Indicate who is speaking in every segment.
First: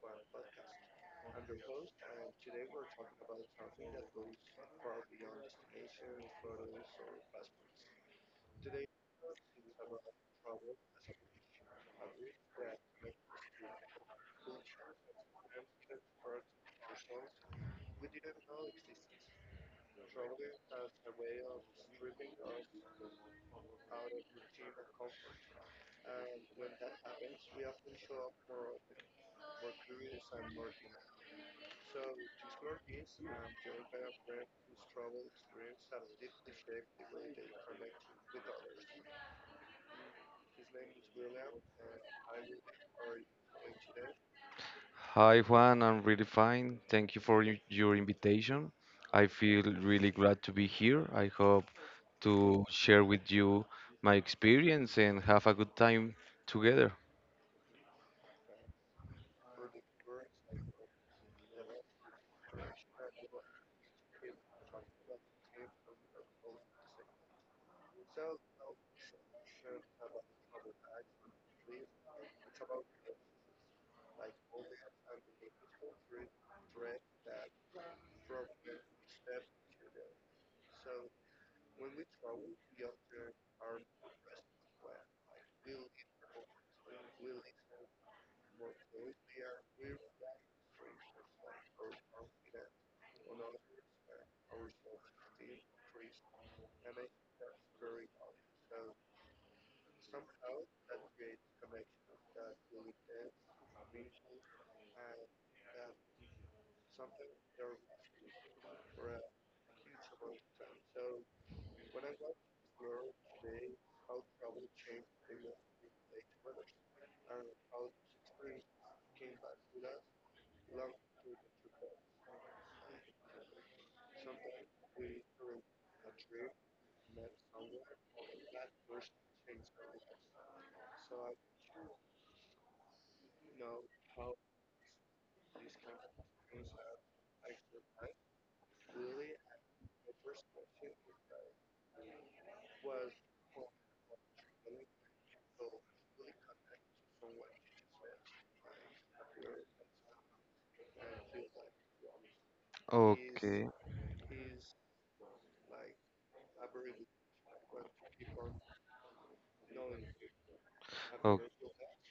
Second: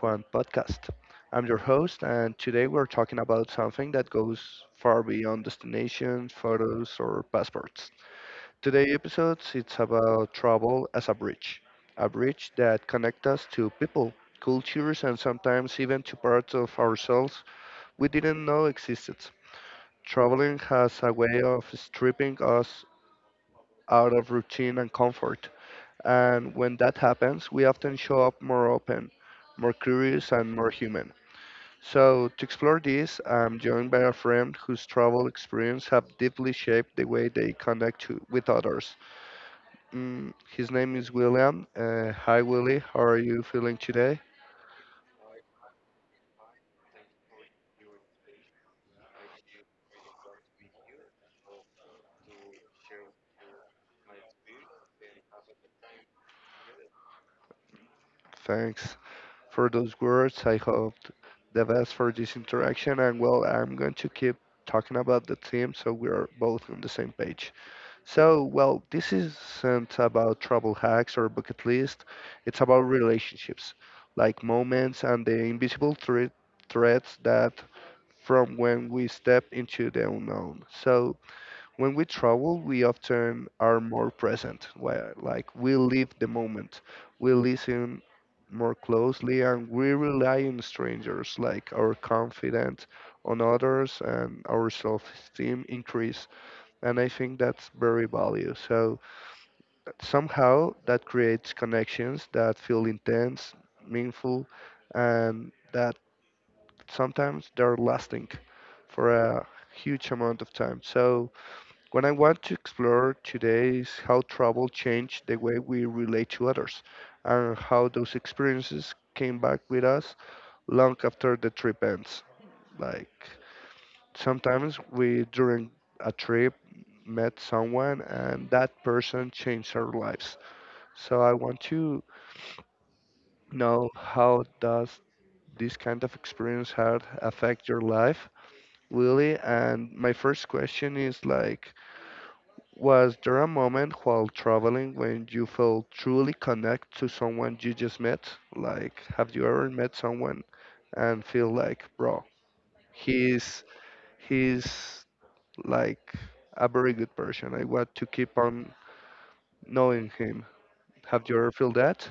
Speaker 1: Juan Podcast. I'm your host, and today we're talking about something that goes far beyond destinations, photos, or passports. Today's episode it's about travel as a bridge that connects us to people, cultures, and sometimes even to parts of ourselves we didn't know existed. Traveling has a way of stripping us out of routine and comfort and when that happens, we often show up more open, more curious, and more human. So, to explore this, I'm joined by a friend whose travel experience have deeply shaped the way they connect to, with others. His name is William. Hi, Willie. How are you feeling today?
Speaker 2: Hi Juan, I'm really fine. Thank you for your invitation. I feel really glad to be here. I hope to share with you my experience and have a good time together.
Speaker 1: Thanks for those words. I hope the best for this interaction. And well, I'm going to keep talking about the theme so we are both on the same page. So, well, this isn't about travel hacks or bucket list. It's about relationships, like moments and the invisible threads that from when we step into the unknown. So, when we travel, we often are more present. Like we live the moment, we listen more closely, and we rely on strangers, like our confidence on others and our self-esteem increase and I think that's very value. So somehow that creates connections that feel intense, meaningful, and that sometimes they're lasting for a huge amount of time. So what I want to explore today is how travel changed the way we relate to others and how those experiences came back with us long after the trip ends. Like sometimes we during a trip met someone and that person changed our lives, so I want to know how does this kind of experience had affect your life, lily, and my first question is like, was there a moment while traveling when you felt truly connect to someone you just met? Like, have you ever met someone and feel like bro, he's
Speaker 2: Okay.
Speaker 1: he's like a very good person. I want to keep on knowing him. Have you
Speaker 2: O-
Speaker 1: ever feel that?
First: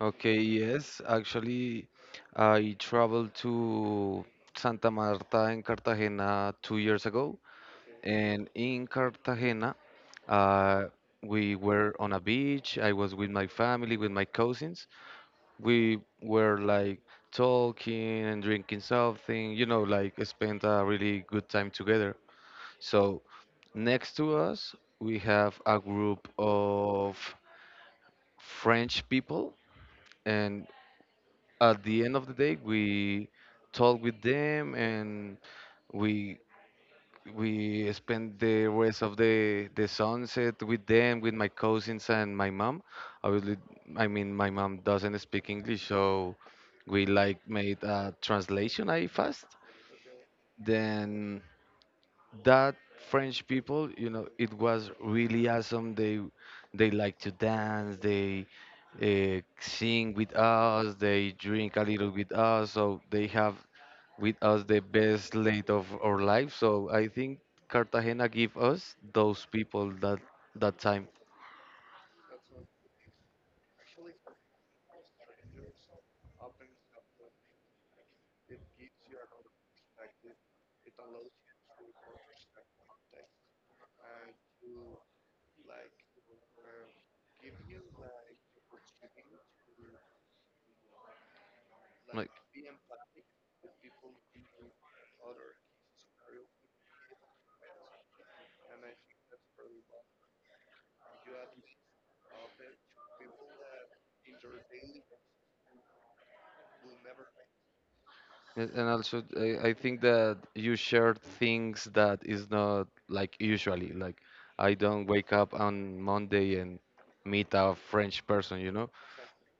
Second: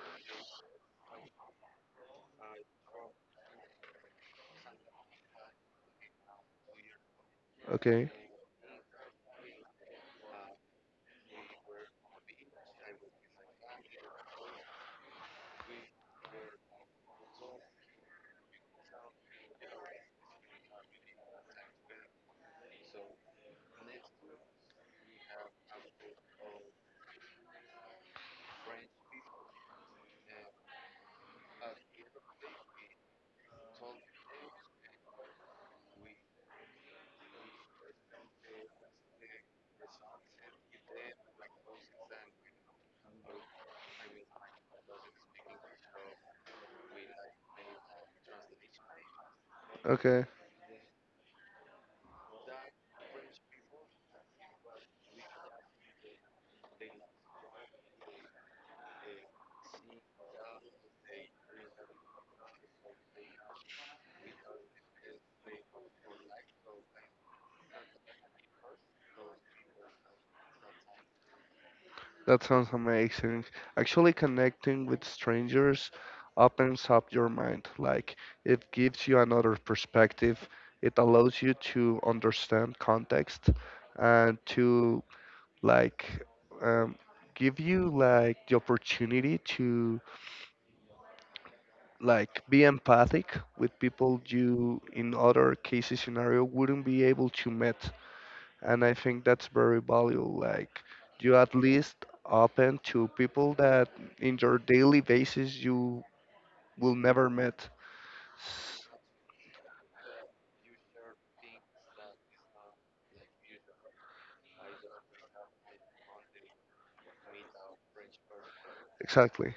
Speaker 2: Okay, yes. Actually, I traveled to Santa Marta and Cartagena 2 years ago.
Speaker 1: Okay,
Speaker 2: And in Cartagena, uh, we were on a beach. I was with my family, with my cousins. We were like talking and drinking something, you know, like spent a really good time together. So next to us, we have a group of French people, and at the end of the day, we talk with them and we we spend the rest of the sunset with them, with my cousins and my mom, obviously. I mean, my mom doesn't speak English, so we like made a translation I fast.
Speaker 1: okay,
Speaker 2: Then that French people, it was really awesome. They like to dance. They sing with us. They drink a little with us. So they have with us the best late of our life. So I think Cartagena give us those people, that time.
Speaker 1: That sounds amazing. Actually, connecting with strangers opens up your mind. Like it gives you another perspective. It allows you to understand context and to like um, give you like the opportunity to
Speaker 2: Like,
Speaker 1: like be empathic with people you in other cases scenario wouldn't be able to meet, and I think that's very valuable, like you at least open to people that in your daily basis you will never meet.
Speaker 2: yes, and
Speaker 1: S-
Speaker 2: also I think that you share things that is not like usually. Like I don't wake up on Monday and meet a French person, you know?
Speaker 1: exactly,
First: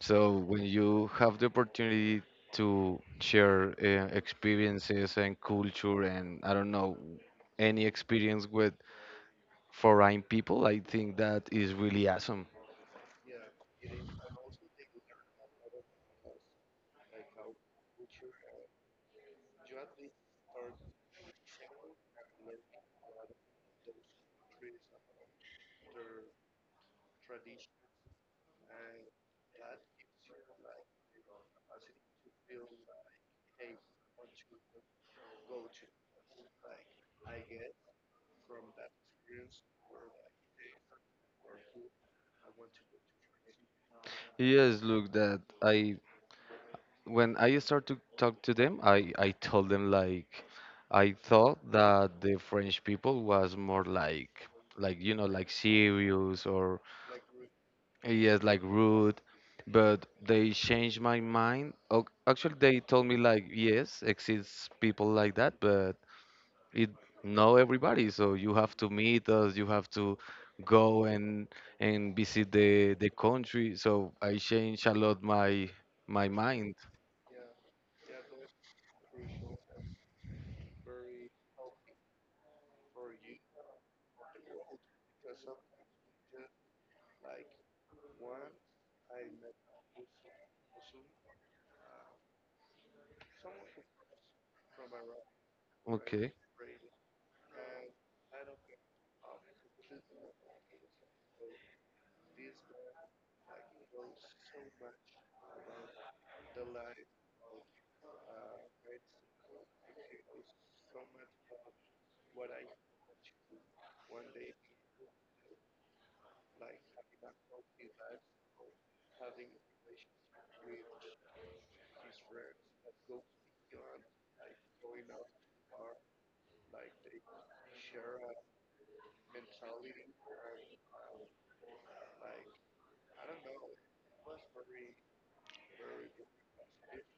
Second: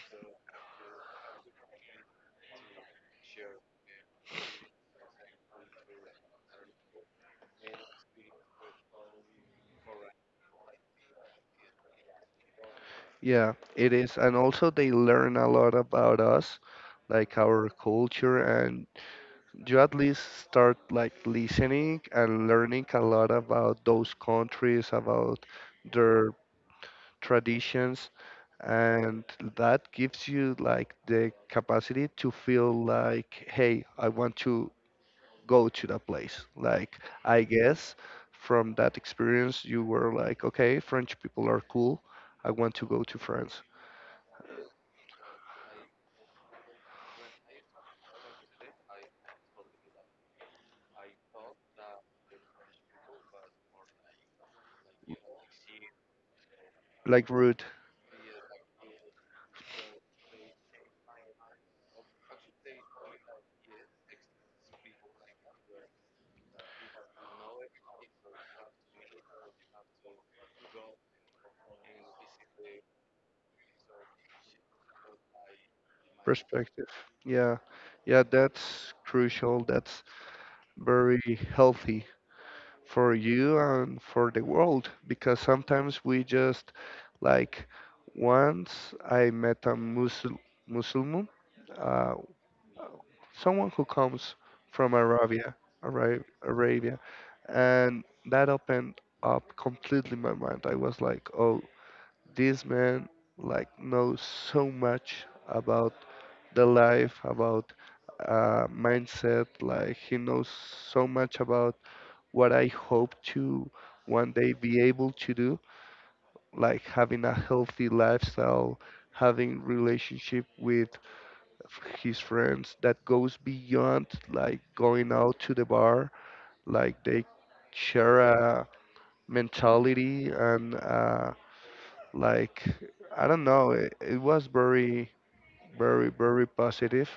Speaker 2: So when you have the opportunity to share experiences and culture and I don't know, any experience with foreign people, I think that is really awesome.
Speaker 1: yeah, it is and also they learn a lot about us, like our culture, and you at least start like listening and learning a lot about those countries, about their traditions, and that gives you like the capacity to feel like, hey, I want to go to that place, like I guess from that experience you were like, okay, french people are cool, I want to go to france
Speaker 2: Yes, look, that I when I start to talk to them, I told them like I thought that the French people was more like serious or
Speaker 1: like root.
Speaker 2: yes like rude, but they changed my mind. Actually, they told me like yes exists people like that, but it know everybody. So you have to meet us. You have to go and visit the country. So I changed a lot my mind.
Speaker 1: Perspective, yeah, yeah, that's crucial, that's very healthy for you and for the world because sometimes we just like, once I met a Musul Muslim, uh, someone who comes from Arabia,
Speaker 2: Okay.
Speaker 1: Arabia, and that opened up completely my mind. I was like, oh, this man like knows so much about the life, about mindset. Like he knows so much about what I hope to one day be able to do, like having a healthy lifestyle, having relationship with his friends that goes beyond like going out to the bar, like they share a mentality and like I don't know, it was very, very, very positive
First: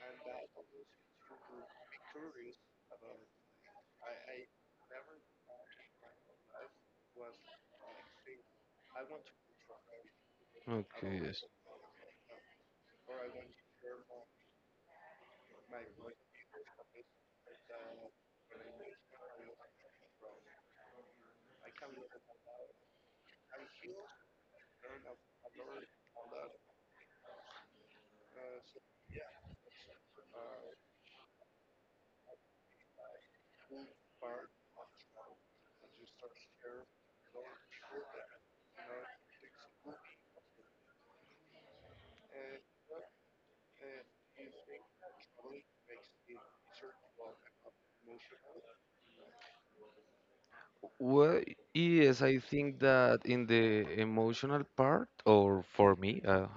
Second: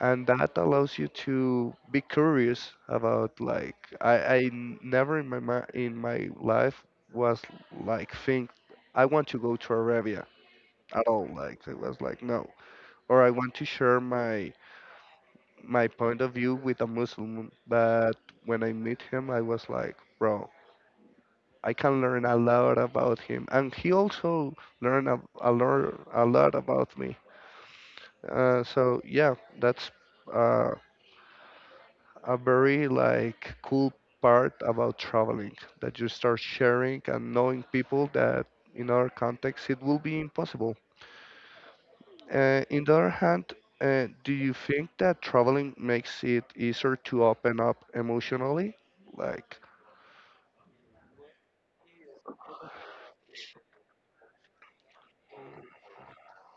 Speaker 1: and that allows you to be curious about like never in my life was like think I want to go to Arabia at
Speaker 2: Okay,
Speaker 1: all,
Speaker 2: yes.
Speaker 1: like it was like no, or I want to share my point of view with a Muslim, but when I meet him I was like bro, I can learn a lot about him and he also learned a lot about me. So yeah, that's uh, a very like cool part about traveling, that you start sharing and knowing people that in our context it will be impossible. In the other hand, do you think that traveling makes it easier to open up emotionally? Like,
Speaker 2: Well, yes, I think that in the emotional part, or for me,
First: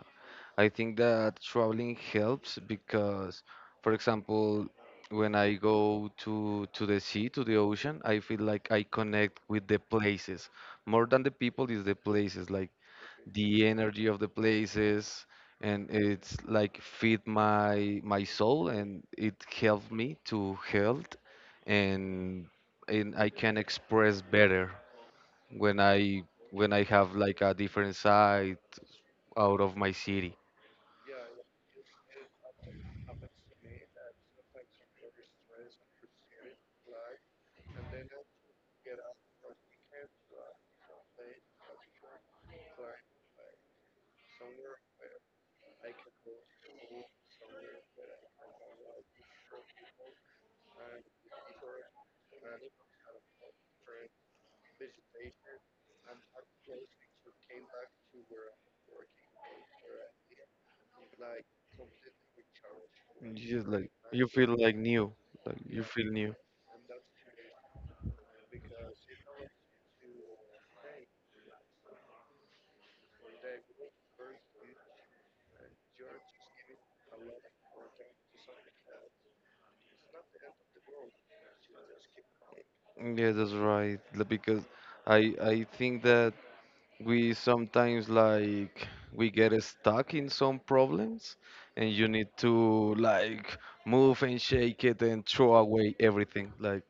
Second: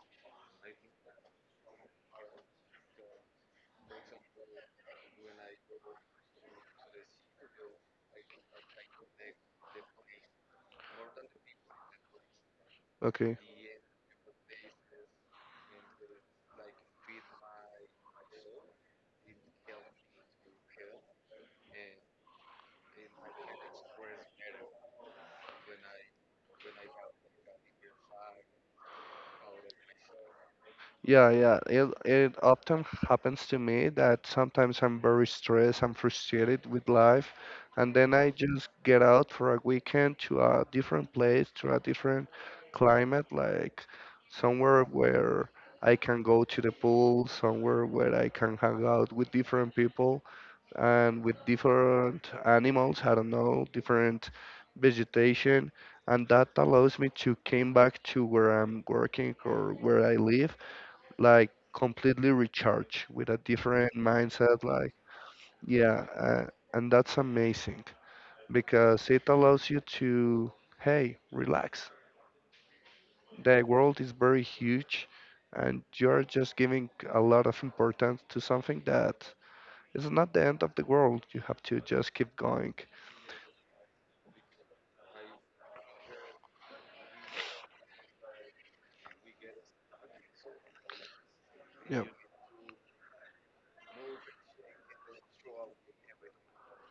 Speaker 2: I think that traveling helps because, for example, when I go to the sea, to the ocean, I feel like I connect with the places more than the people is the places. Like
Speaker 1: okay.
Speaker 2: the energy of the places, and it's like feed my soul, and it helped me to health, and I can express better when I have like a different side out of my city.
Speaker 1: Yeah, yeah. It often happens to me that sometimes I'm very stressed, I'm frustrated with life, and then I just get out for a weekend to a different place, to a different climate, like somewhere where I can go to the pool, somewhere where I can hang out with different people and with different animals, I don't know, different vegetation, and that allows me to came back to where I'm working or where I live like completely recharged with a
Speaker 2: And you just like
Speaker 1: different
Speaker 2: you feel
Speaker 1: mindset
Speaker 2: like
Speaker 1: like
Speaker 2: new, like you
Speaker 1: yeah.
Speaker 2: feel new.
Speaker 1: And that's amazing because it allows you to, hey, relax, the world is very huge and you're just giving a lot of importance to something that is not the end of the world, you have to just keep going.
Speaker 2: Yeah, that's right. Like, because I think that we sometimes like we get stuck in some problems, and
Speaker 1: Yeah,
Speaker 2: you need to like move and shake it and throw away everything. Like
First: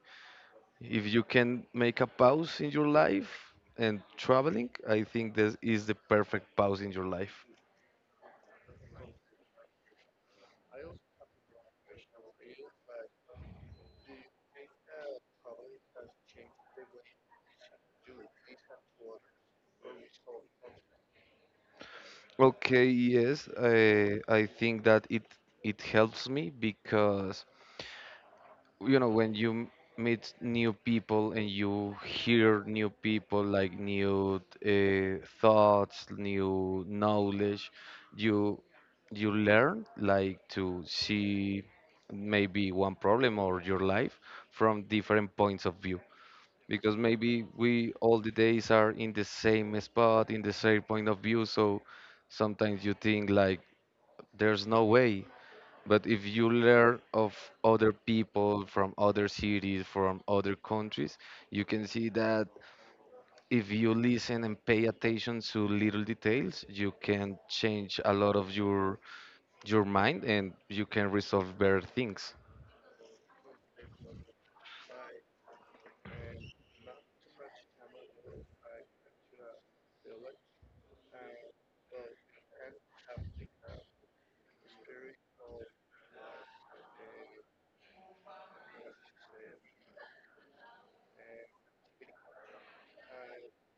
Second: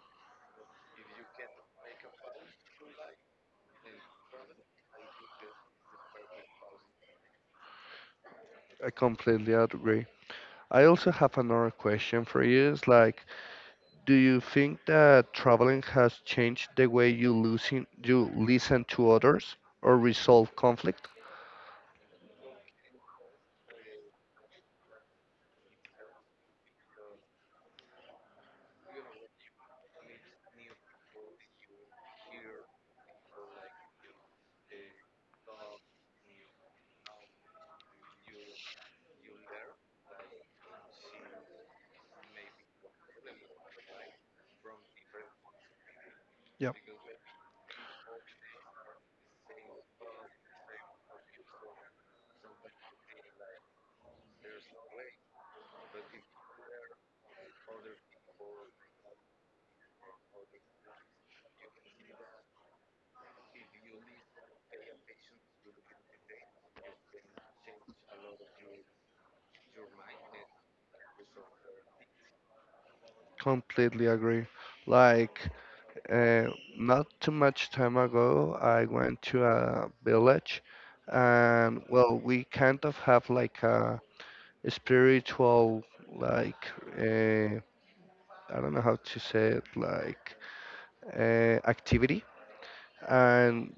Speaker 2: if you can make a pause in your life, and traveling, I think this is the perfect pause in your life.
Speaker 1: I completely agree. I also have another question for you, it's like, do you think that traveling has changed the way you listen to others or resolve conflict?
Speaker 2: Okay, yes, I think that it helps me because you know when you meet new people and you hear new people, like new thoughts, new knowledge, you you learn like to see maybe one problem or your life from different points of view.
Speaker 1: Yep.
Speaker 2: Because maybe we all the days are in the same spot, in the same point of view, so sometimes you think like there's no way. But if you learn of other people, from other cities, from other countries, you can see that if you listen and pay attention to little details, you can change a lot of your mind, and you can resolve better things.
Speaker 1: Completely agree. Like, uh, not too much time ago, I went to a village, and well, we kind of have like a spiritual, like, uh, I don't know how to say it, like, activity. And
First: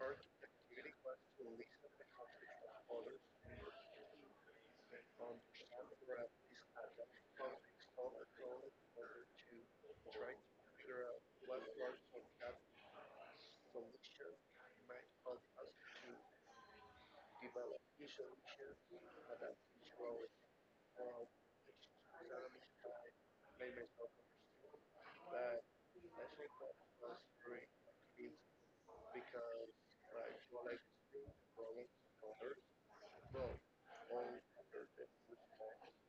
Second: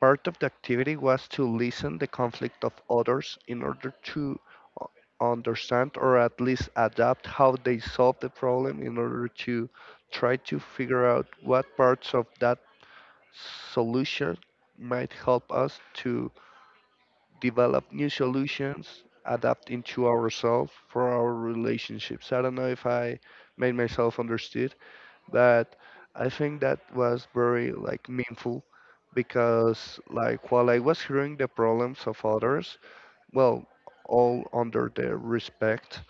Speaker 1: part of the activity was to listen the conflict of others in order to understand or at least adapt how they solve the problem in order to try to figure out what parts of that solution might help us to develop new solutions, adapt into ourselves for our relationships. I don't know if I made myself understood that I think that was very like meaningful, because like while I was hearing the problems of others, well, all under their respect,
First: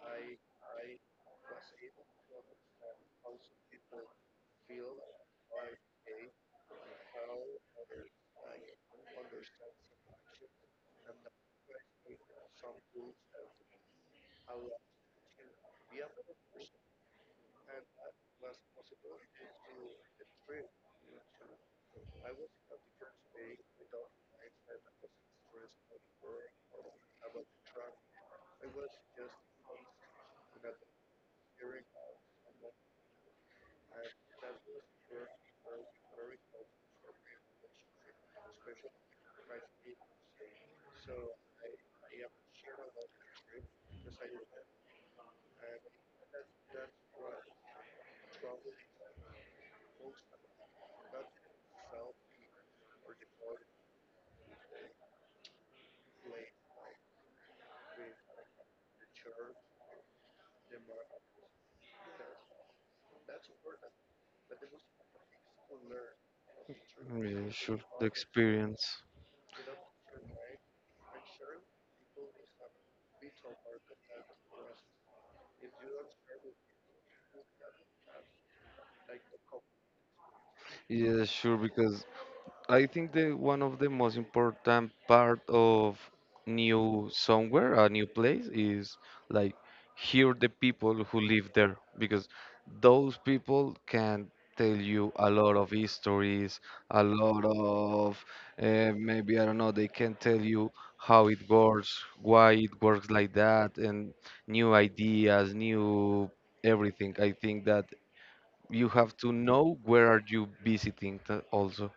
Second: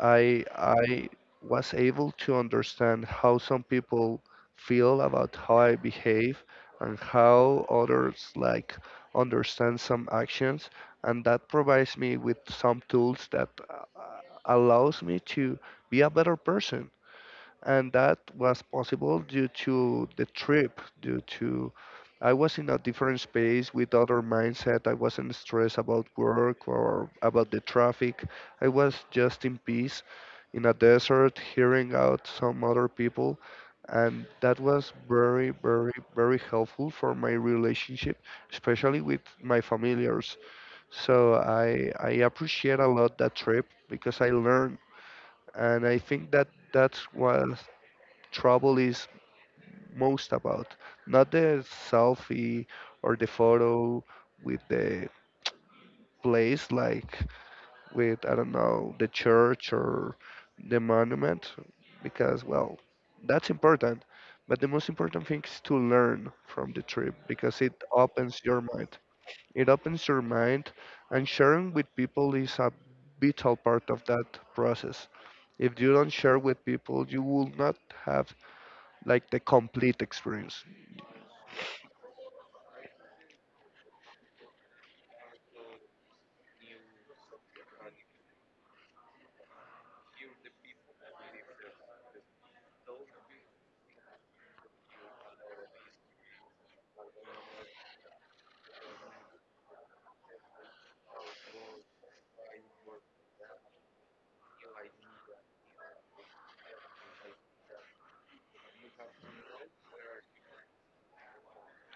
Speaker 1: I was able to understand how some people feel about how I behave and how others like understand some actions, and that provides me with some tools that allows me to be a better person, and that was possible due to the trip, due to I was in a different space with other mindset, I wasn't stressed about work or about the traffic, I was just in peace in a desert hearing out some other people, and that was very, very, very helpful for my relationship, especially with my familiars. So I appreciate a lot that trip because I learned, and I think that that's what trouble is most about, not the selfie or the photo with the place, like with, I don't know, the church or the monument, because, well, that's important. But the most important thing is to learn from the trip
Speaker 2: Yeah,
Speaker 1: because it
Speaker 2: sure. The
Speaker 1: opens your
Speaker 2: experience.
Speaker 1: mind. It opens your mind, and sharing with people is a vital part of that process. If you don't share with people, you will not have like the complete experience.
Speaker 2: Yeah, sure, because I think the one of the most important part of new somewhere, a new place, is like hear the people who live there, because those people can tell you a lot of histories, a lot of maybe I don't know. They can tell you how it works, why it works like that, and new ideas, new everything. I think that you have to know where are you visiting also.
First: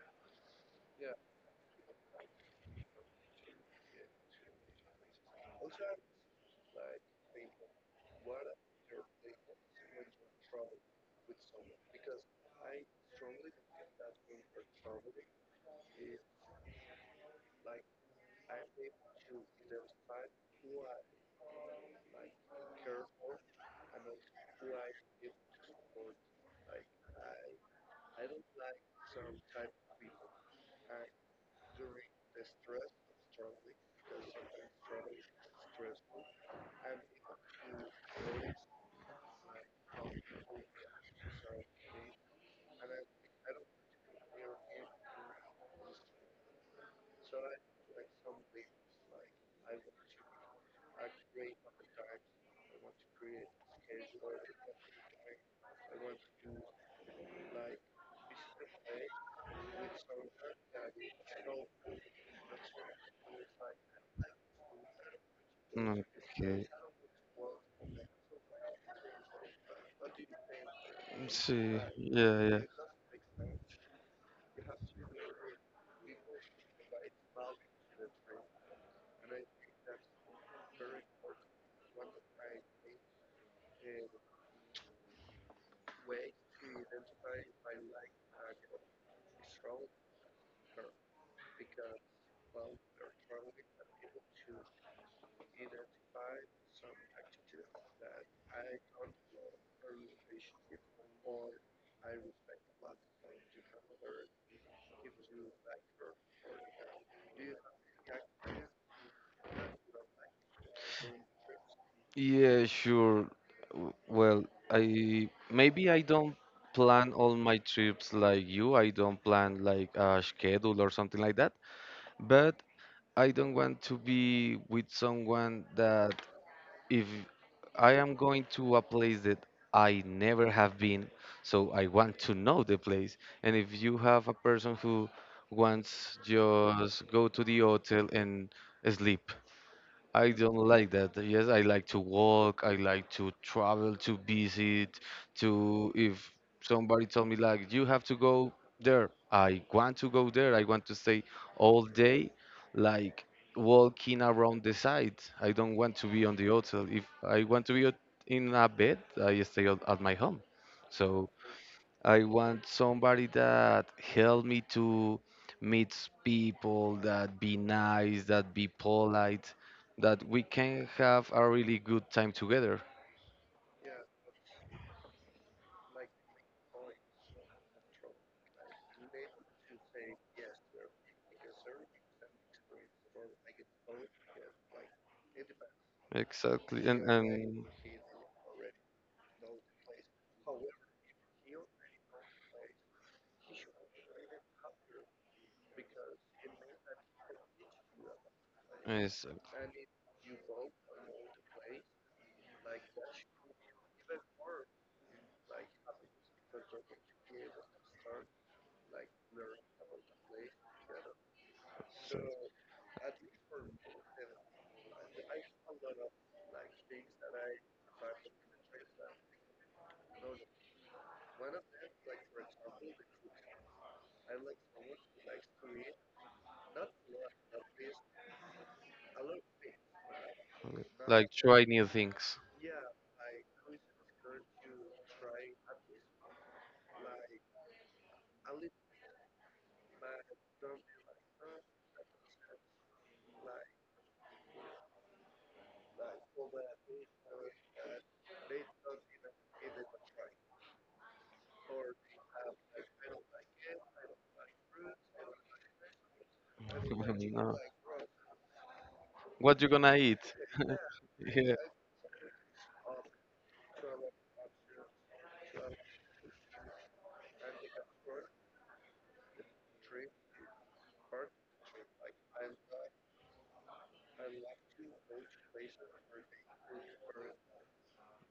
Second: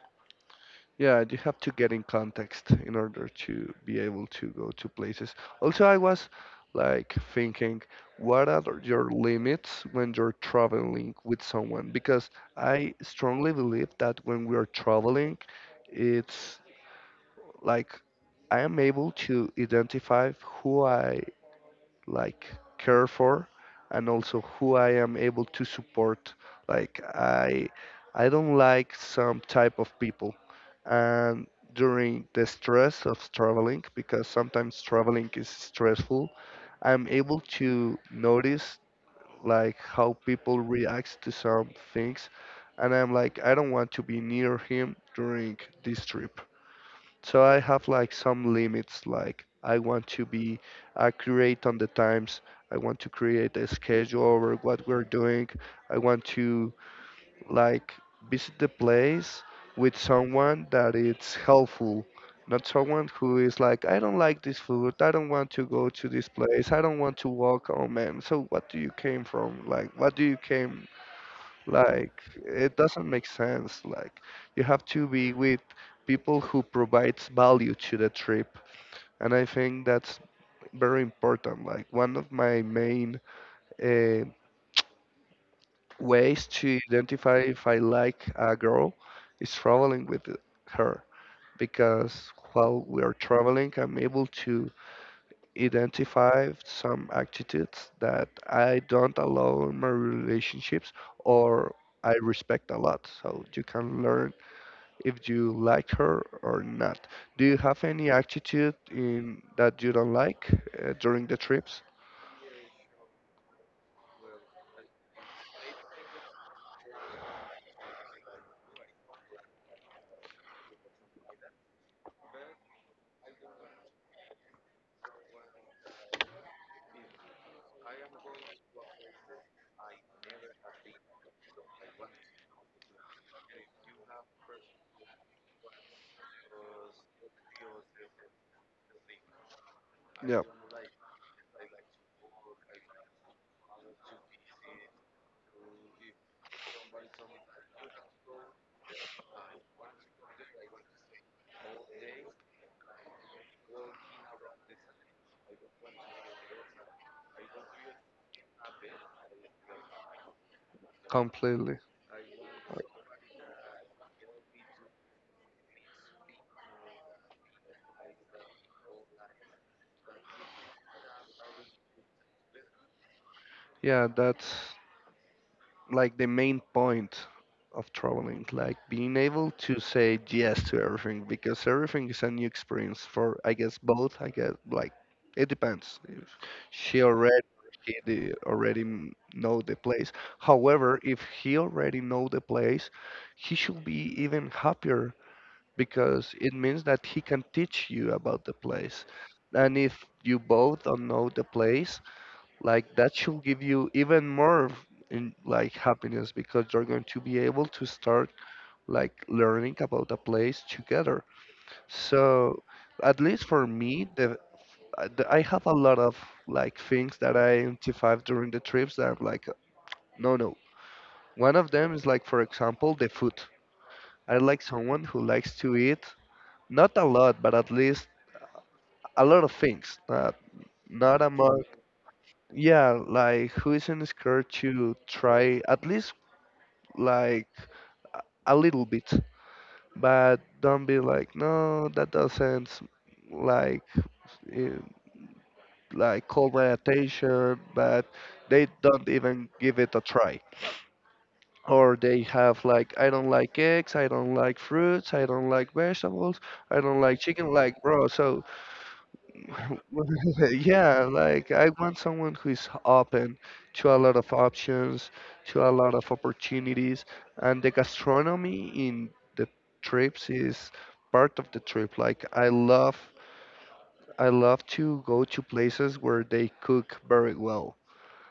Speaker 1: Yeah, you have to get in context in order to be able to go to places. Also, I was like thinking, what are your limits when you're traveling with someone? Because I strongly believe that when we are traveling, it's like I am able to identify who I like care for and also who I am able to support. Like I don't like some type of people and during the stress of traveling, because sometimes traveling is stressful, I'm able to notice like how people react to some things and I'm like, I don't want to be near him during this trip. So I have like some limits, like I want to be accurate on the times. I want to create a schedule over what we're doing. I want to like visit the place with someone that it's helpful, not someone who is like, I don't like this food, I don't want to go to this
Speaker 2: Okay.
Speaker 1: place, I don't want to walk. Oh man, so what do you came from? Like, what do you came?
Speaker 2: See,
Speaker 1: Like,
Speaker 2: yeah, yeah.
Speaker 1: it doesn't make sense. Like, you have to be with people who provides value to the trip, and I think that's very important. Like, one of my main uh, ways to identify if I like a girl is traveling with her, because while we are traveling, I'm able to identify some attitudes that I don't allow in my relationships or I respect a lot. So you can learn if you like her or not. Do you have any attitude in that you don't like during the trips?
Speaker 2: Yeah, sure. Well, I maybe I don't plan all my trips like you. I don't plan like a schedule or something like that. But I don't want to be with someone that if I am going to a place that I never have been, so I want to know the place. And if you have a person who wants just go to the hotel and sleep, I
Speaker 1: Yeah,
Speaker 2: don't like that. Yes, I like to walk. I like to travel, to visit, to if somebody told me like you have to go there, I want to go there. I want to stay all day, like walking around the site. I don't want to be on the hotel. If I want to be in a bed, I stay at my home. So
Speaker 1: completely.
Speaker 2: I want somebody that help me to meet people, that be nice, that be polite, that we can have a really good time together.
Speaker 1: Yeah, that's like the main point of traveling, like being able to say yes to everything because everything is a new experience for, I guess, both. I guess, like, it depends if
Speaker 2: Exactly,
Speaker 1: she
Speaker 2: and
Speaker 1: already
Speaker 2: and
Speaker 1: he already know the place. However, if he already know the place, he should be even happier because it means that he can teach you about the place.
Speaker 2: yes,
Speaker 1: And if you both don't know the place, like that should give you even more in like happiness because you're going to be able to start like learning about the place together.
Speaker 2: so-
Speaker 1: So at least for me, I have a lot of like things that I identify during the trips that I'm like, no, no. One of them is like, for example, the food. I like someone who likes to eat not a lot, but at least a lot of things that not
Speaker 2: like
Speaker 1: among
Speaker 2: try new things.
Speaker 1: yeah, like who isn't scared to try at least like a little bit but don't be like no that doesn't like eh, like call my attention but they don't even give it a try or they have like I don't like eggs, I don't like fruits, I don't like vegetables, I don't like chicken,
Speaker 2: No.
Speaker 1: like bro so
Speaker 2: What you gonna eat?
Speaker 1: yeah, like
Speaker 2: Yeah.
Speaker 1: I want someone who is open to a lot of options, to a lot of opportunities, and the gastronomy in the trips is part of the trip. Like I love to go to places where they cook very well.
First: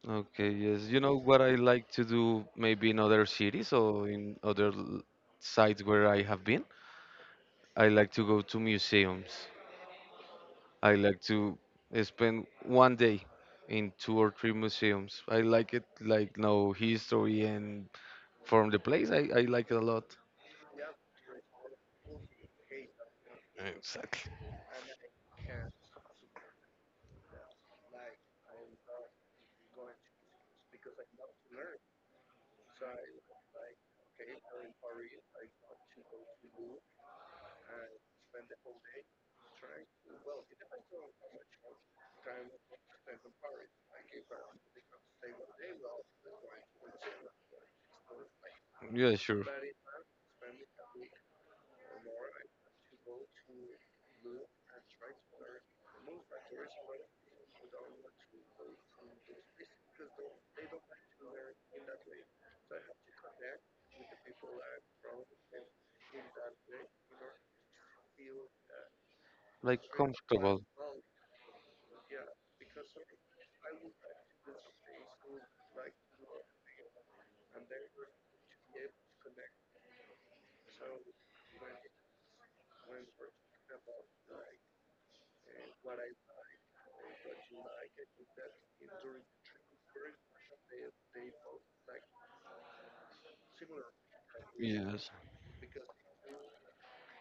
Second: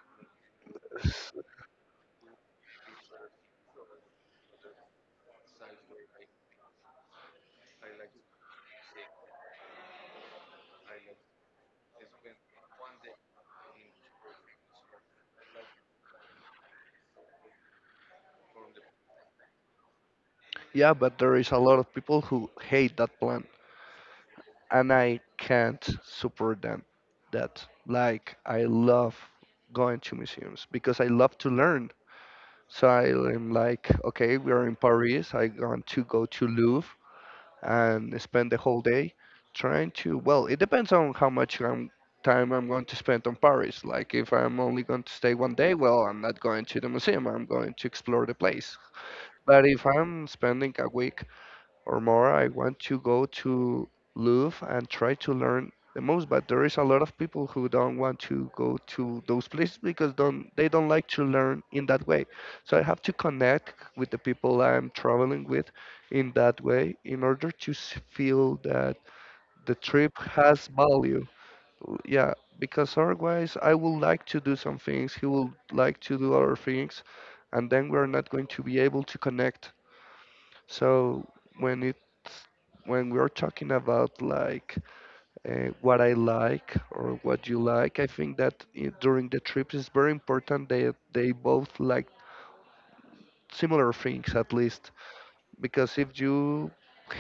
Speaker 2: Okay, yes. You know
Speaker 1: S-
Speaker 2: what I like to do maybe in other cities or in other sites where I have been? I like to go to museums. I like to spend one day in two or three museums. I like it, like no history and from the place. I like it a lot.
Speaker 1: Yeah, but there is a lot of people who hate that plan,
Speaker 2: Exactly.
Speaker 1: and I can't support them. That like I love going to museums because I love to learn. So I'm like, okay, we're in Paris. I want to go to Louvre and spend the whole day trying to, well, it depends on how much I'm, time I'm going to spend on Paris. Like if I'm only going to stay one day, well, I'm not going to the museum. I'm going to explore the place.
Speaker 2: Yeah, sure.
Speaker 1: But if I'm spending a week or more I want to go to Louvre and try to learn the most. But there is a lot of people who don't want to go to those places because don't they don't like to learn in that way. So I have to connect with the people I'm traveling with in that way in order to feel that the
Speaker 2: Like
Speaker 1: trip
Speaker 2: comfortable.
Speaker 1: has value. Yeah, because otherwise I would like to do some things, he will like to do other things, and then we're not going to be able to connect. So when it when we're talking about like what I like or what you like, I think that during the trips it's very important that they both like similar things at least.
Speaker 2: Yes.
Speaker 1: Because if you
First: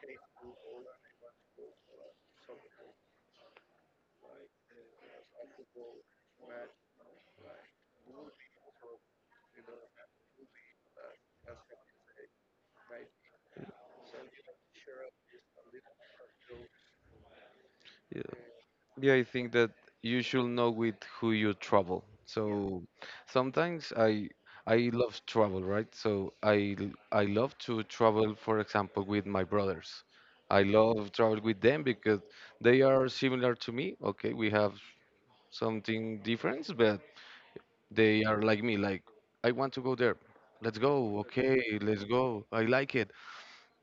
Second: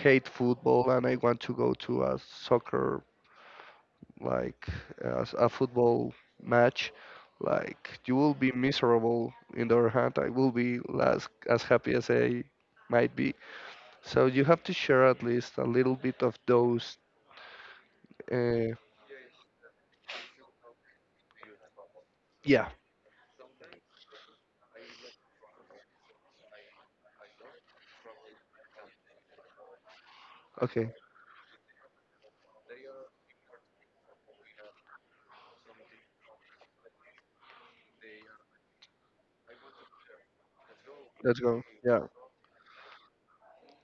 Speaker 1: hate football and I want to go to a soccer like a, a football match, like you will be miserable. In the other hand, I will be as happy as I might be. So you have to share at least a little bit of those. Uh,
Speaker 2: Yeah, I think that you should know with who you travel.
Speaker 1: yeah.
Speaker 2: So sometimes I love travel, right? So I love to travel, for example, with my brothers. I
Speaker 1: Okay.
Speaker 2: love travel with them because they are similar to me. Okay, we have something different, but they are like me. Like I want to go there. Let's go.
Speaker 1: Let's
Speaker 2: Okay,
Speaker 1: go. Yeah.
Speaker 2: let's go. I like it,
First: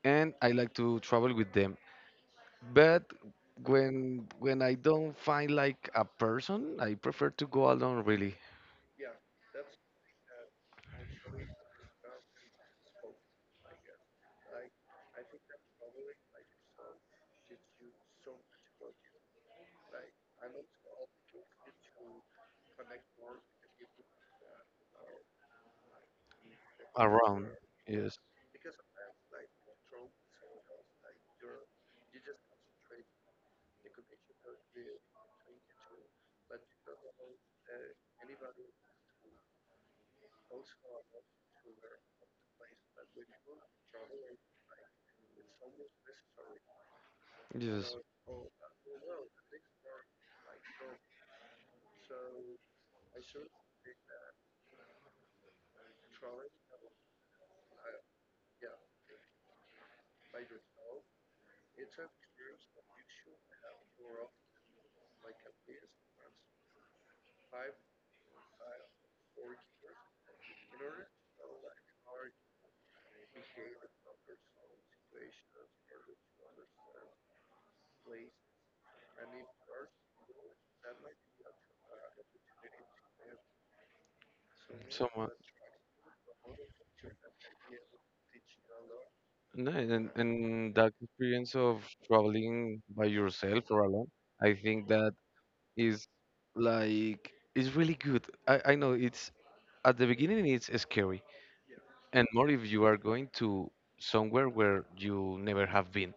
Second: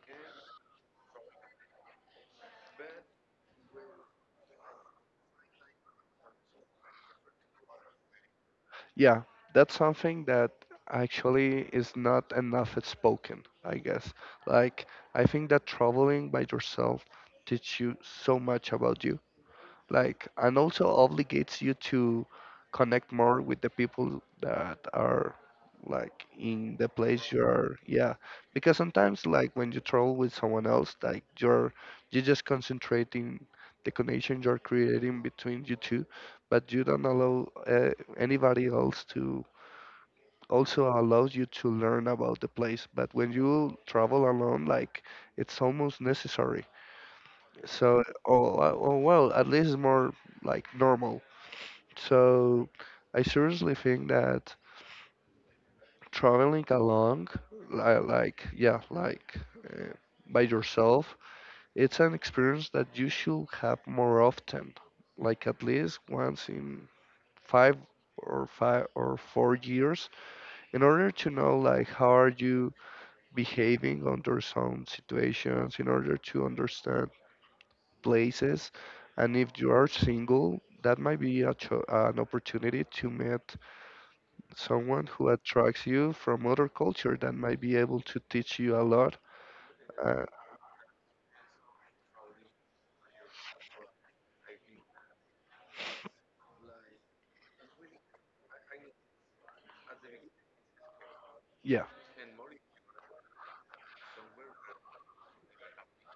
Speaker 2: and I like to travel with them. But when I don't find like a person, I prefer to go alone, really
Speaker 1: Yeah. That's something that actually is not enough spoken, I guess. Like, I think that traveling by yourself teach you so much about you. Like and also obligates you to connect more with the people that are like in the place
Speaker 2: around.
Speaker 1: you're, yeah,
Speaker 2: Yes,
Speaker 1: because sometimes like when you travel with someone else like you're just concentrating the connection you're creating between you two, but you don't allow anybody else to also allows you to learn about the place, but when you travel alone like it's almost necessary.
Speaker 2: yes.
Speaker 1: So oh, oh well, at least it's more like normal. So I seriously think that traveling along, like, yeah, like uh, by yourself, it's an experience that you should have more often, like at least once in five five or four years in order to know like how are you behaving under some situations in order to understand places, and if you are single that might be a an opportunity to meet someone
Speaker 2: Someone
Speaker 1: who attracts you from other culture that might be able to teach you a lot.
Speaker 2: no, and,
Speaker 1: Uh,
Speaker 2: and that experience of traveling by yourself or alone, I think that is like it's really good. I know it's at the beginning it's scary,
Speaker 1: yeah,
Speaker 2: and more if you are going to somewhere where you never have been.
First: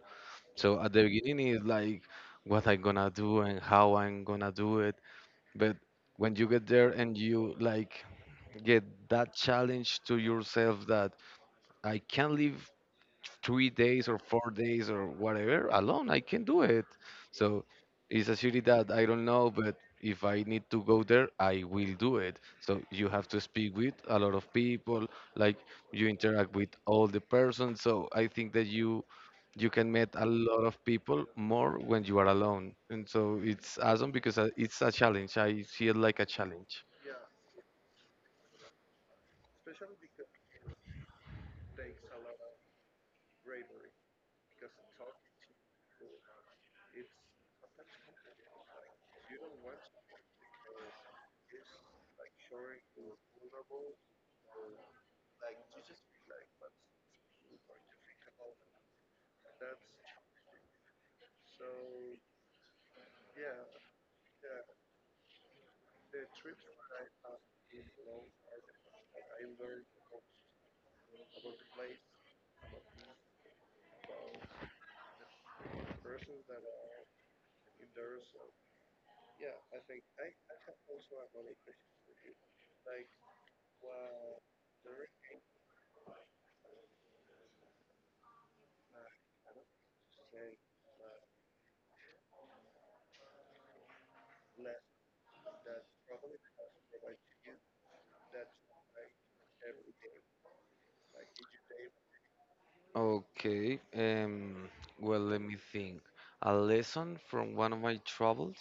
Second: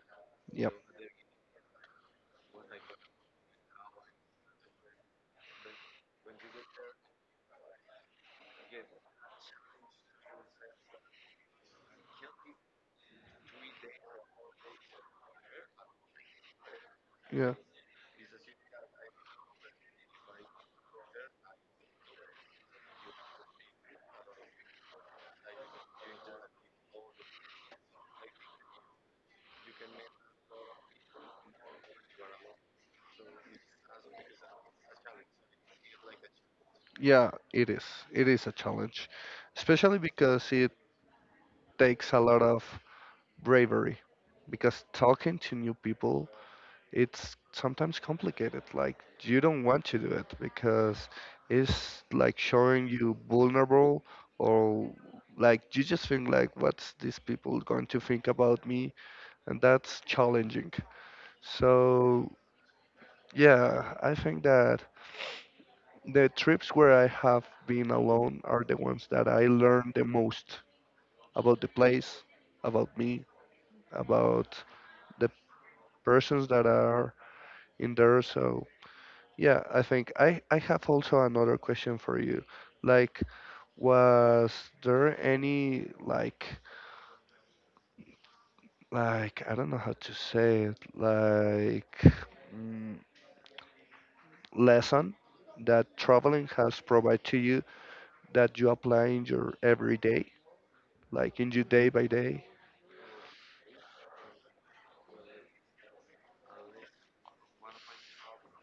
Speaker 1: yep,
Speaker 2: So at the beginning it's like what I'm gonna do and how I'm gonna do it. But when you get there and you like get that challenge to yourself, that I can live 3 days or 4 days or whatever alone, I can do it.
Speaker 1: yeah,
Speaker 2: So it's a city that I don't know, but if I need to go there, I will do it. So you have to speak with a lot of people, like you interact with all the persons. So I think that you can meet a lot of people more when you are alone. And so it's awesome because it's a challenge. I see it like a challenge.
Speaker 1: yeah. It is. It is a challenge, especially because it takes a lot of bravery. Because talking to new people, it's sometimes complicated. Like you don't want to do it because it's like showing you vulnerable or like you just think like what's these people going to think about me, and that's challenging. So, yeah, I think that the trips where I have been alone are the ones that I learn the most about the place, about me, about the persons that are in there. So, yeah, I think I have also another question for you. Like, was there any, like, I don't know how to say it, like, mm, lesson that traveling has provided to you that you apply in your everyday, like in your day by day.
Speaker 2: Okay, well, let me think. A lesson from one of my travels?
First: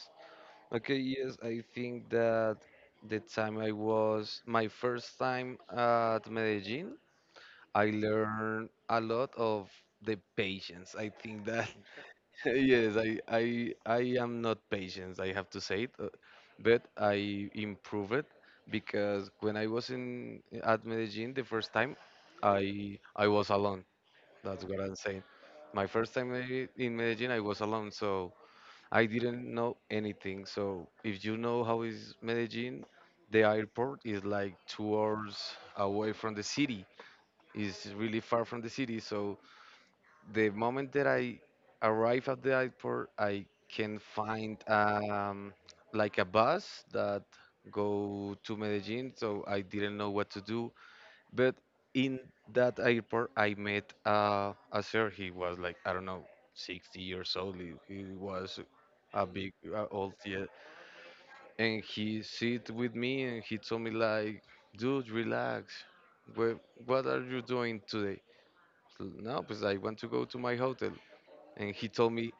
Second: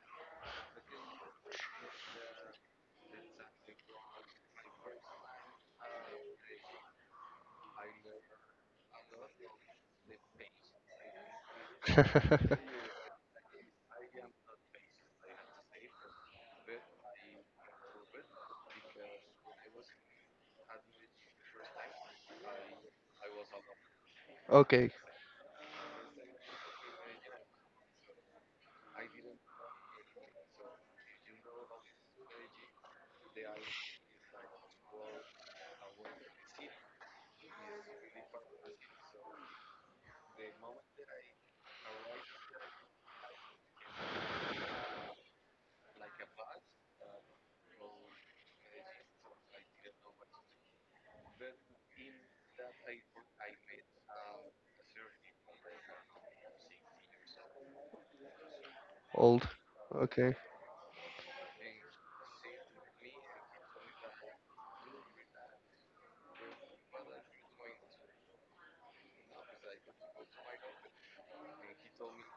Speaker 2: Okay, yes, I think that the time I was my first time at Medellin, I learned a lot of the patience. I think that yes, I am not patient, I have to say it, but I improve it, because when I was in at Medellin the first time, I was alone. That's what
Speaker 1: okay,
Speaker 2: I'm saying. My first time in Medellin, I was alone, so I didn't know anything. So if you know how is Medellin, the airport is like 2 hours away from the city. It's really far from the city. So the moment that I arrive at the airport, I can find like a bus that go to Medellin. So I didn't know what to do. But in that airport, I met a sir. He was like, I don't know, 60 years old. He was a
Speaker 1: old.
Speaker 2: big old,
Speaker 1: Okay,
Speaker 2: yeah. And he sit with me and he told me like, dude, relax. What, what are you doing today? So, no, because I want to go to my hotel. And he told me,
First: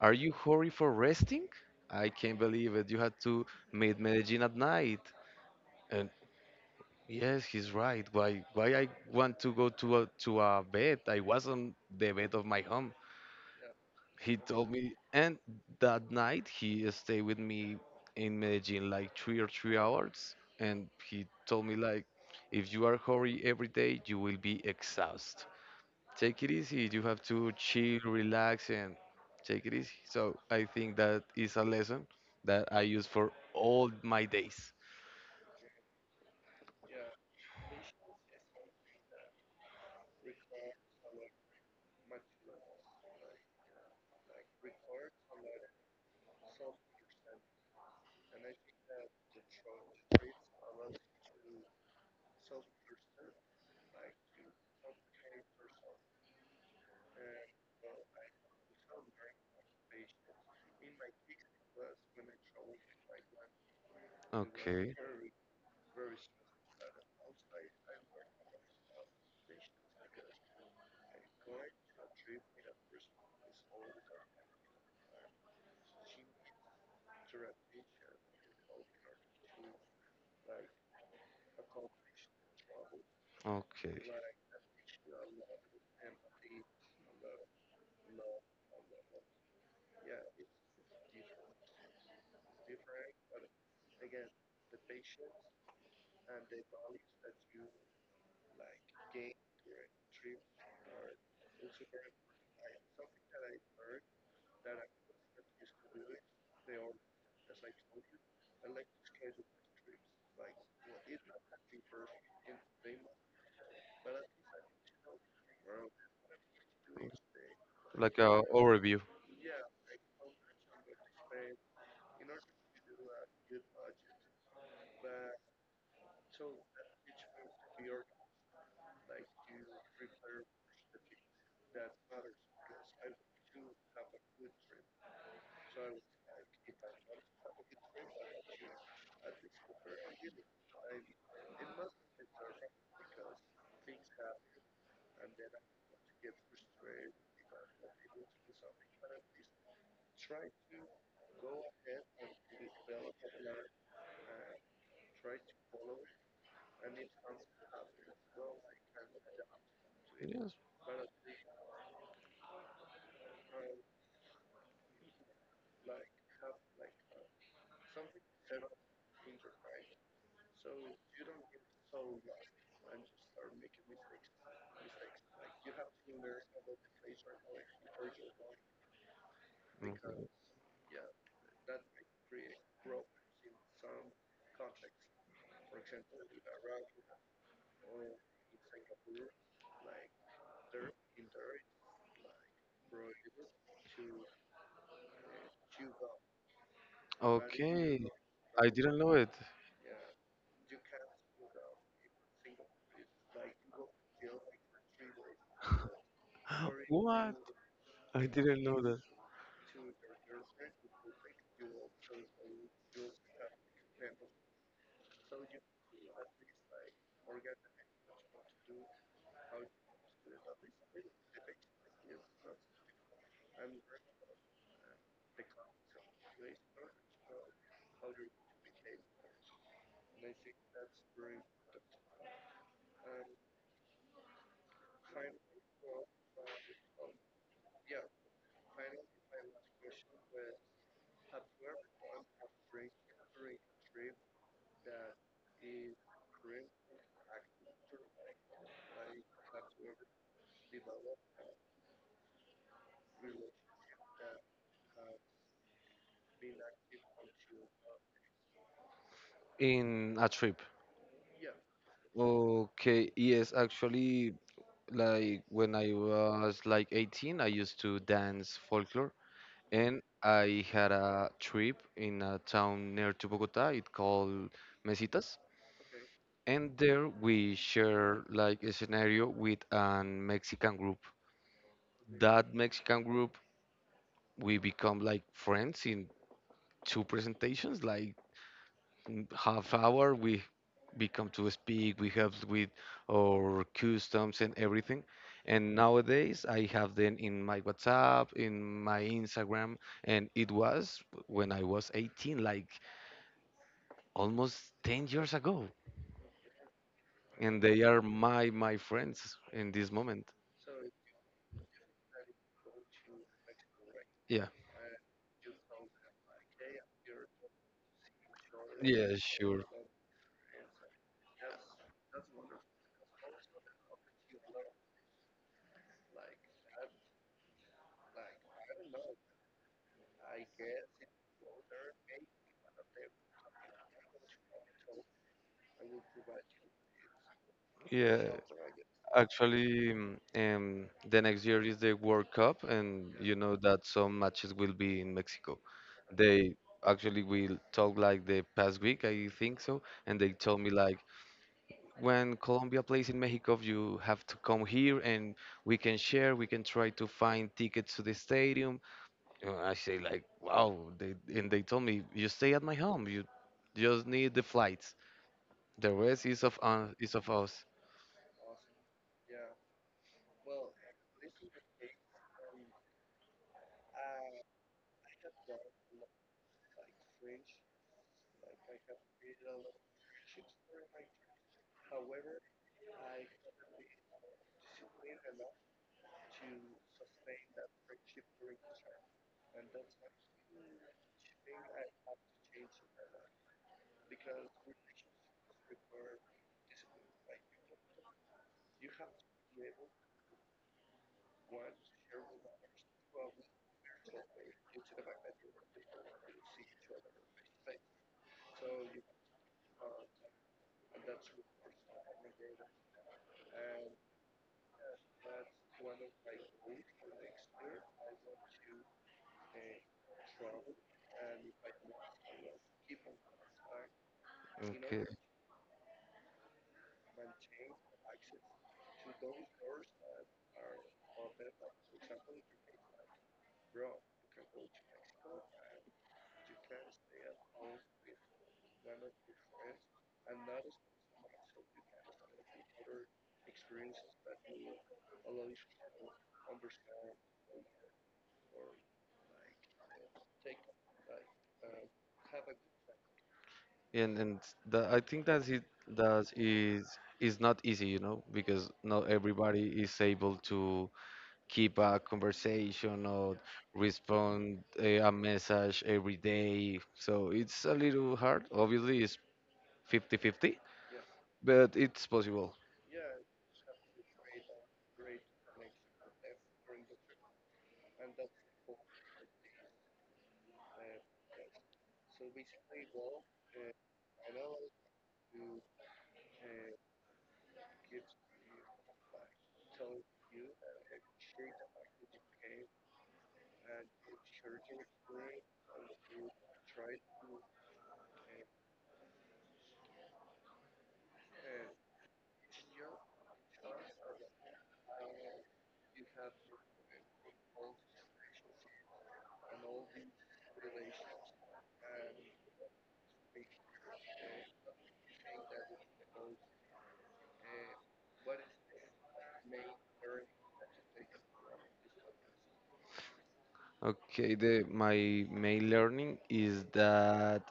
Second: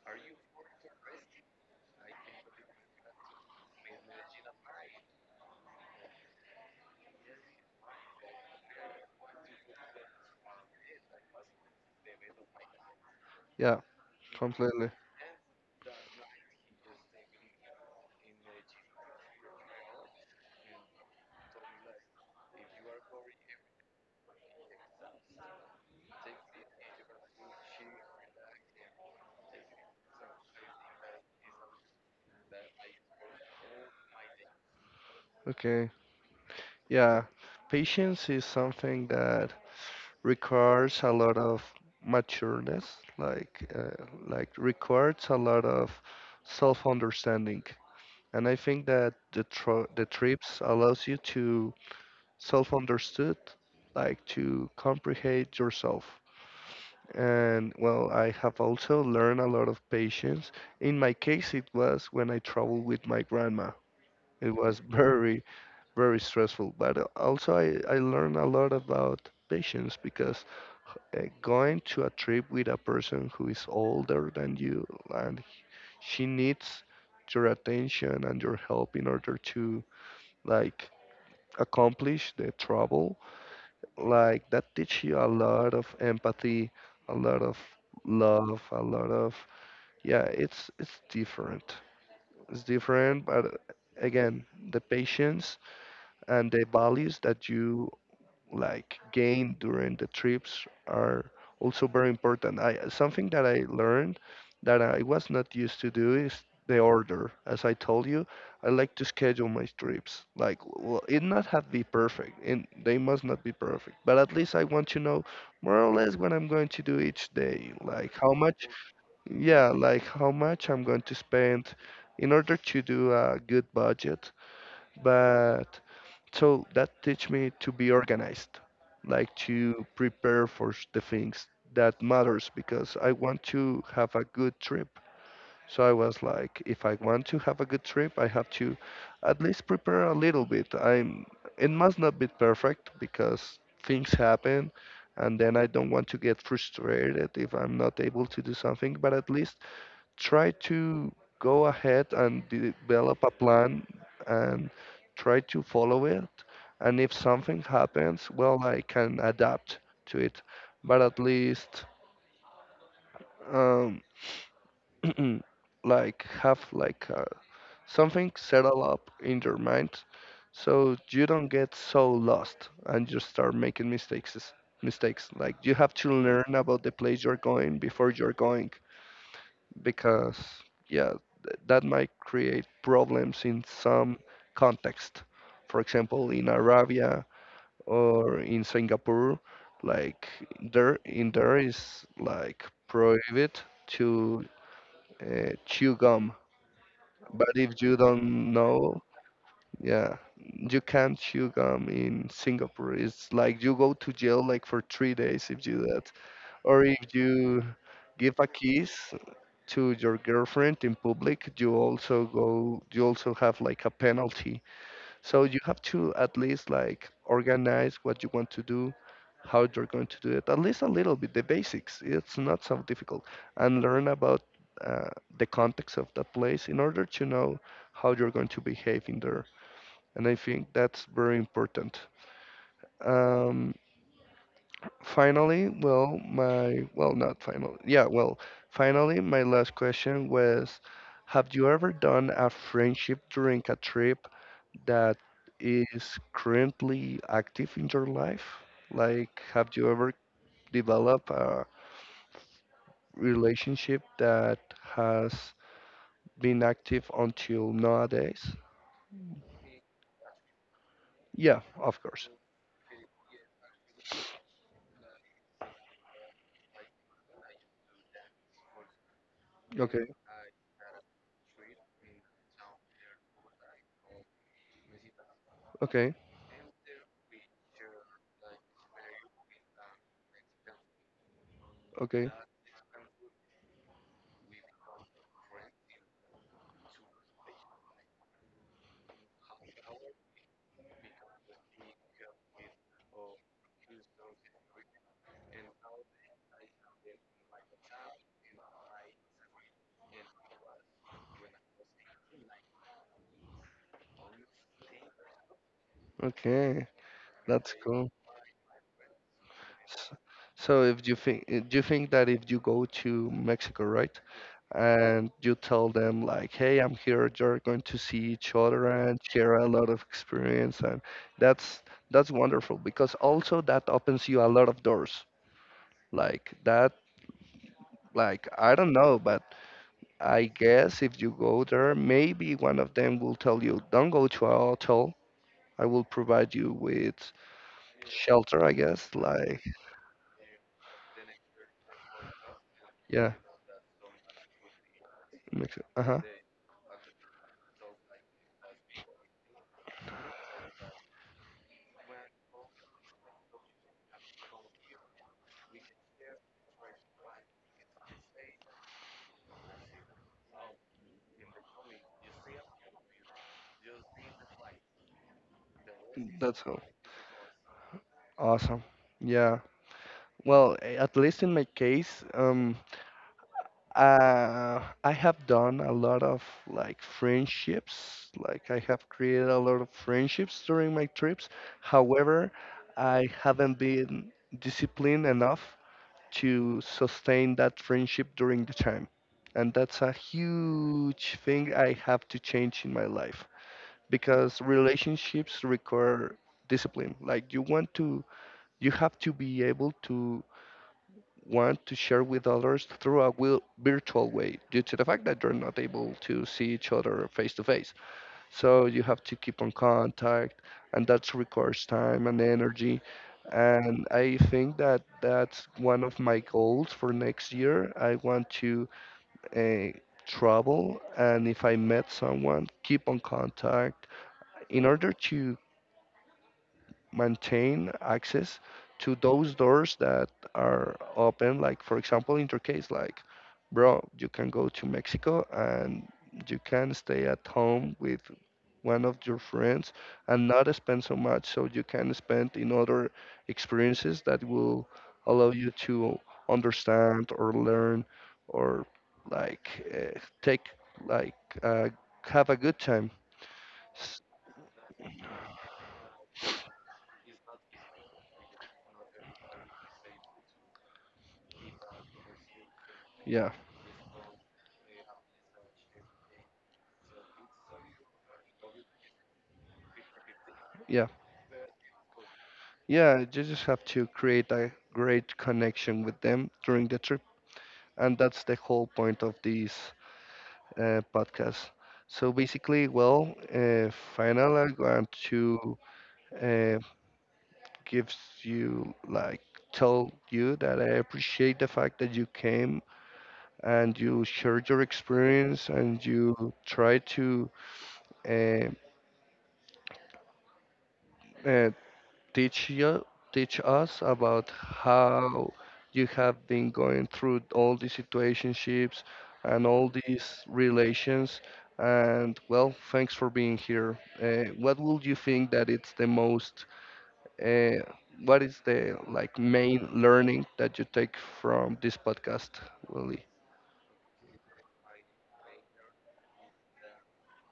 Speaker 2: are you hurry for resting? I can't believe it. You had to meet Medellin at night. And yes, he's right. Why I want to go to a bed? I was on the bed of my home.
Speaker 1: yeah,
Speaker 2: He told
Speaker 1: completely.
Speaker 2: me, and that night he stayed with me in Medellin like 3 or 3 hours, and he told me like if you are hurry every day you will be exhausted. Take it easy, you have to chill, relax, and take it easy. So I think that is a lesson that I use for all my days.
Speaker 1: Okay, yeah. Patience is something that requires a lot of matureness, like requires a lot of self-understanding. And I think that the tro the trips allows you to self-understood, like to comprehend yourself. And well, I have also learned a lot of patience. In my case, it was when I traveled with my grandma. It was
Speaker 2: Okay.
Speaker 1: very, very stressful. But also, I learned a lot about patience because going to a trip with a person who is older than you and she needs your attention and your help in order to like accomplish the travel,
Speaker 2: Okay.
Speaker 1: like that teach you a lot of empathy, a lot of love, a lot of yeah, it's different but again, the patience and the values that you like gain during the trips are also very important. I Something that I learned that I was not used to do is the order. As I told you, I like to schedule my trips like well, it not have be perfect and they must not be perfect but at least I want to know more or less what I'm going to do each day, like
Speaker 2: Like
Speaker 1: how
Speaker 2: a
Speaker 1: much
Speaker 2: overview.
Speaker 1: yeah, like how much I'm going to spend in order to do a good budget. But so that teach me to be organized, like to prepare for the things that matters because I want to have a good trip. So I was like, if I want to have a good trip, I have to at least prepare a little bit. I'm it must not be perfect because things happen and then I don't want to get frustrated if I'm not able to do something, but at least try to go ahead and develop a plan and try to follow it. And if something happens, well, I can adapt to it.
Speaker 2: Yes.
Speaker 1: But at least, um, like, have like something settle up in your mind, so you don't get so lost and you start making mistakes. Mistakes like you have to learn about the place you're going before you're going
Speaker 2: Okay.
Speaker 1: because yeah that might create problems in some context, for example in Arabia or in Singapore. Like there in there is like prohibited to chew gum, but if you
Speaker 2: Okay.
Speaker 1: don't
Speaker 2: I
Speaker 1: know,
Speaker 2: didn't know it.
Speaker 1: yeah, you can't chew gum in Singapore. It's like you go to jail like for 3 days if you do that, or if
Speaker 2: What?
Speaker 1: you
Speaker 2: I
Speaker 1: give a
Speaker 2: didn't know
Speaker 1: kiss
Speaker 2: that.
Speaker 1: to your girlfriend in public, you also go, you also have like a penalty. So you have to at least like organize what you want to do, how you're going to do it, at least a little bit, the basics. It's not so difficult, and learn about uh, the context of the place in order to know how you're going to behave in there. And I think that's very important. Um, Finally, well, my well, not final. Yeah, well, finally, my last question was, have you ever done a friendship during a trip that is currently active in your life? Like, have you ever developed a relationship that has been active until nowadays?
Speaker 2: In a trip.
Speaker 1: Yeah, of course.
Speaker 2: Okay, yes, actually, like when I was like 18, I used to dance folklore, and
Speaker 1: Okay,
Speaker 2: I had a trip in a town near to Bogota. It called Mesitas.
Speaker 1: okay,
Speaker 2: And there we share like a scenario with an Mexican group.
Speaker 1: okay,
Speaker 2: That Mexican group, we become like friends in two presentations, like half hour. We become to speak, we help with our customs and everything. And nowadays, I have them in my WhatsApp, in my Instagram, and it was when I was 18, like almost 10 years ago.
Speaker 1: okay.
Speaker 2: And
Speaker 1: That's
Speaker 2: they are
Speaker 1: cool.
Speaker 2: my friends in this
Speaker 1: S-
Speaker 2: moment.
Speaker 1: So if you think do you think that if you go to Mexico, right,
Speaker 2: Yeah.
Speaker 1: and you tell them like, "Hey, I'm here," you're going to see each other
Speaker 2: Yeah,
Speaker 1: and share
Speaker 2: sure.
Speaker 1: a lot of experience, and that's that's wonderful because also that opens you a lot of doors. Like that, like I don't know, but I guess if you go there, maybe one of them will tell you, "Don't go to a hotel. I will provide you with
Speaker 2: Yeah,
Speaker 1: shelter." I guess like
Speaker 2: actually, the next year is the World Cup, and
Speaker 1: yeah,
Speaker 2: you know that some matches will be in Mexico.
Speaker 1: Mexico. Uh huh.
Speaker 2: They actually will talk like the past week, I think so, and they told me like when Colombia plays in Mexico, you have to come here and we can share, we can try to find tickets to the stadium. And I say like, wow, they told me you stay at my home, you just need the flights. The rest is of
Speaker 1: That's how.
Speaker 2: us.
Speaker 1: Awesome. Yeah. Well, at least in my case, I have done a lot of like friendships. Like I have created a lot of friendships during my trips. However, I haven't been disciplined enough to sustain that friendship during the time. And that's a huge thing I have to change in my life because relationships require discipline. Like you want to you have to be able to want to share with others through a virtual way due to the fact that you're not able to see each other face to face. So you have to keep on contact, and that requires time and energy. And I think that that's one of my goals for next year. I want to uh, travel, and if I met someone, keep on contact in
Speaker 2: Okay.
Speaker 1: order to maintain access to those doors that are open. Like for example, in your case, like bro, you can go to Mexico and you can stay at home with one of your friends and not spend so much. So you can spend in other experiences that will allow you to understand or learn or like take like uh, have a good time.
Speaker 2: and
Speaker 1: S-
Speaker 2: and I think that it that is not easy, you know, because not everybody is able to keep a conversation or
Speaker 1: Yeah,
Speaker 2: respond a message every day. So it's a little hard. Obviously, it's 50-50,
Speaker 1: yeah.
Speaker 2: but it's possible.
Speaker 1: Yeah, you just have to create a great connection with them during the trip. And that's the whole point of this podcast. So basically, well, final, I'm going to uh, give you, like, tell you that I appreciate the fact that you came and you shared your experience and you try to uh, uh, teach you teach us about how you have been going through all these situationships and all these relations, and well, thanks for being here. What would you think that it's the most uh, what is the like main learning that you take from this podcast, Willie?
Speaker 2: Okay, the my main learning is that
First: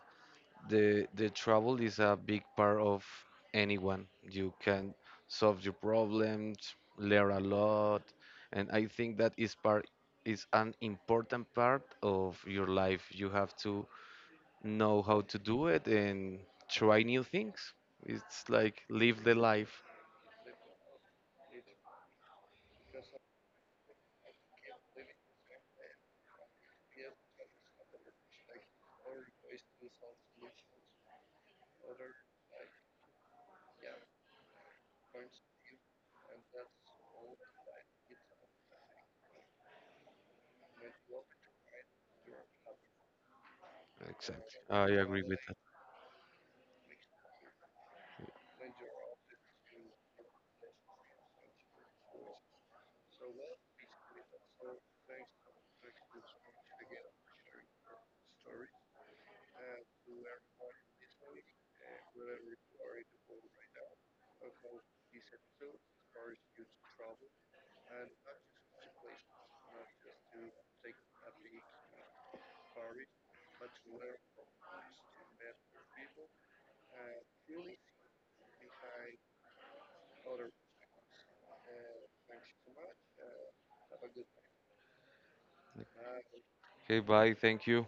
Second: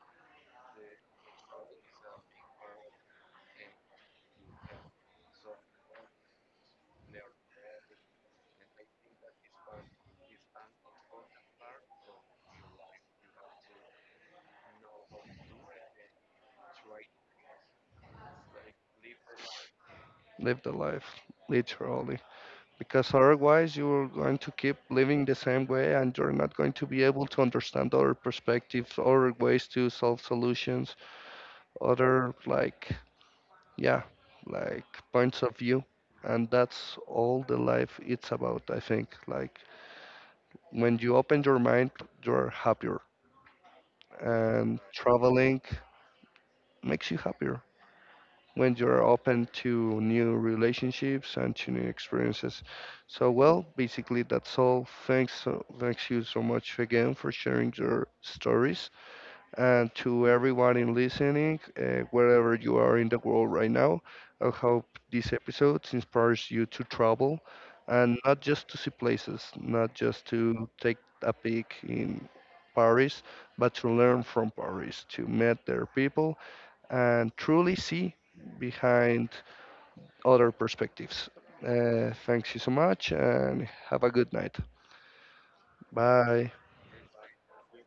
Speaker 2: the travel is a big part of anyone. You can solve your problems, learn a lot, and I think that is an important part of your life. You have to know how to do it and try new things. It's like live the life.
Speaker 1: Live the life, literally, because otherwise you're going to keep living the same way and you're not going to be able to understand other perspectives, other ways to solve solutions, other like yeah, like points of view. And that's all the life it's about, I think. Like when you open your mind, you're happier
Speaker 2: Exactly,
Speaker 1: and
Speaker 2: I agree with that.
Speaker 1: traveling makes you happier. When you're open to new relationships and to new experiences. So, well, basically that's all. Thanks, thanks you so much again for sharing your stories, and to everyone in listening, wherever you are in the world right now. I hope this episode inspires you to travel, and not just to see places, not just to take a peek in Paris, but to learn from Paris, to meet their people and truly see behind other perspectives. Thanks you so much and have a good night. Bye.
Speaker 2: Okay, bye, thank you.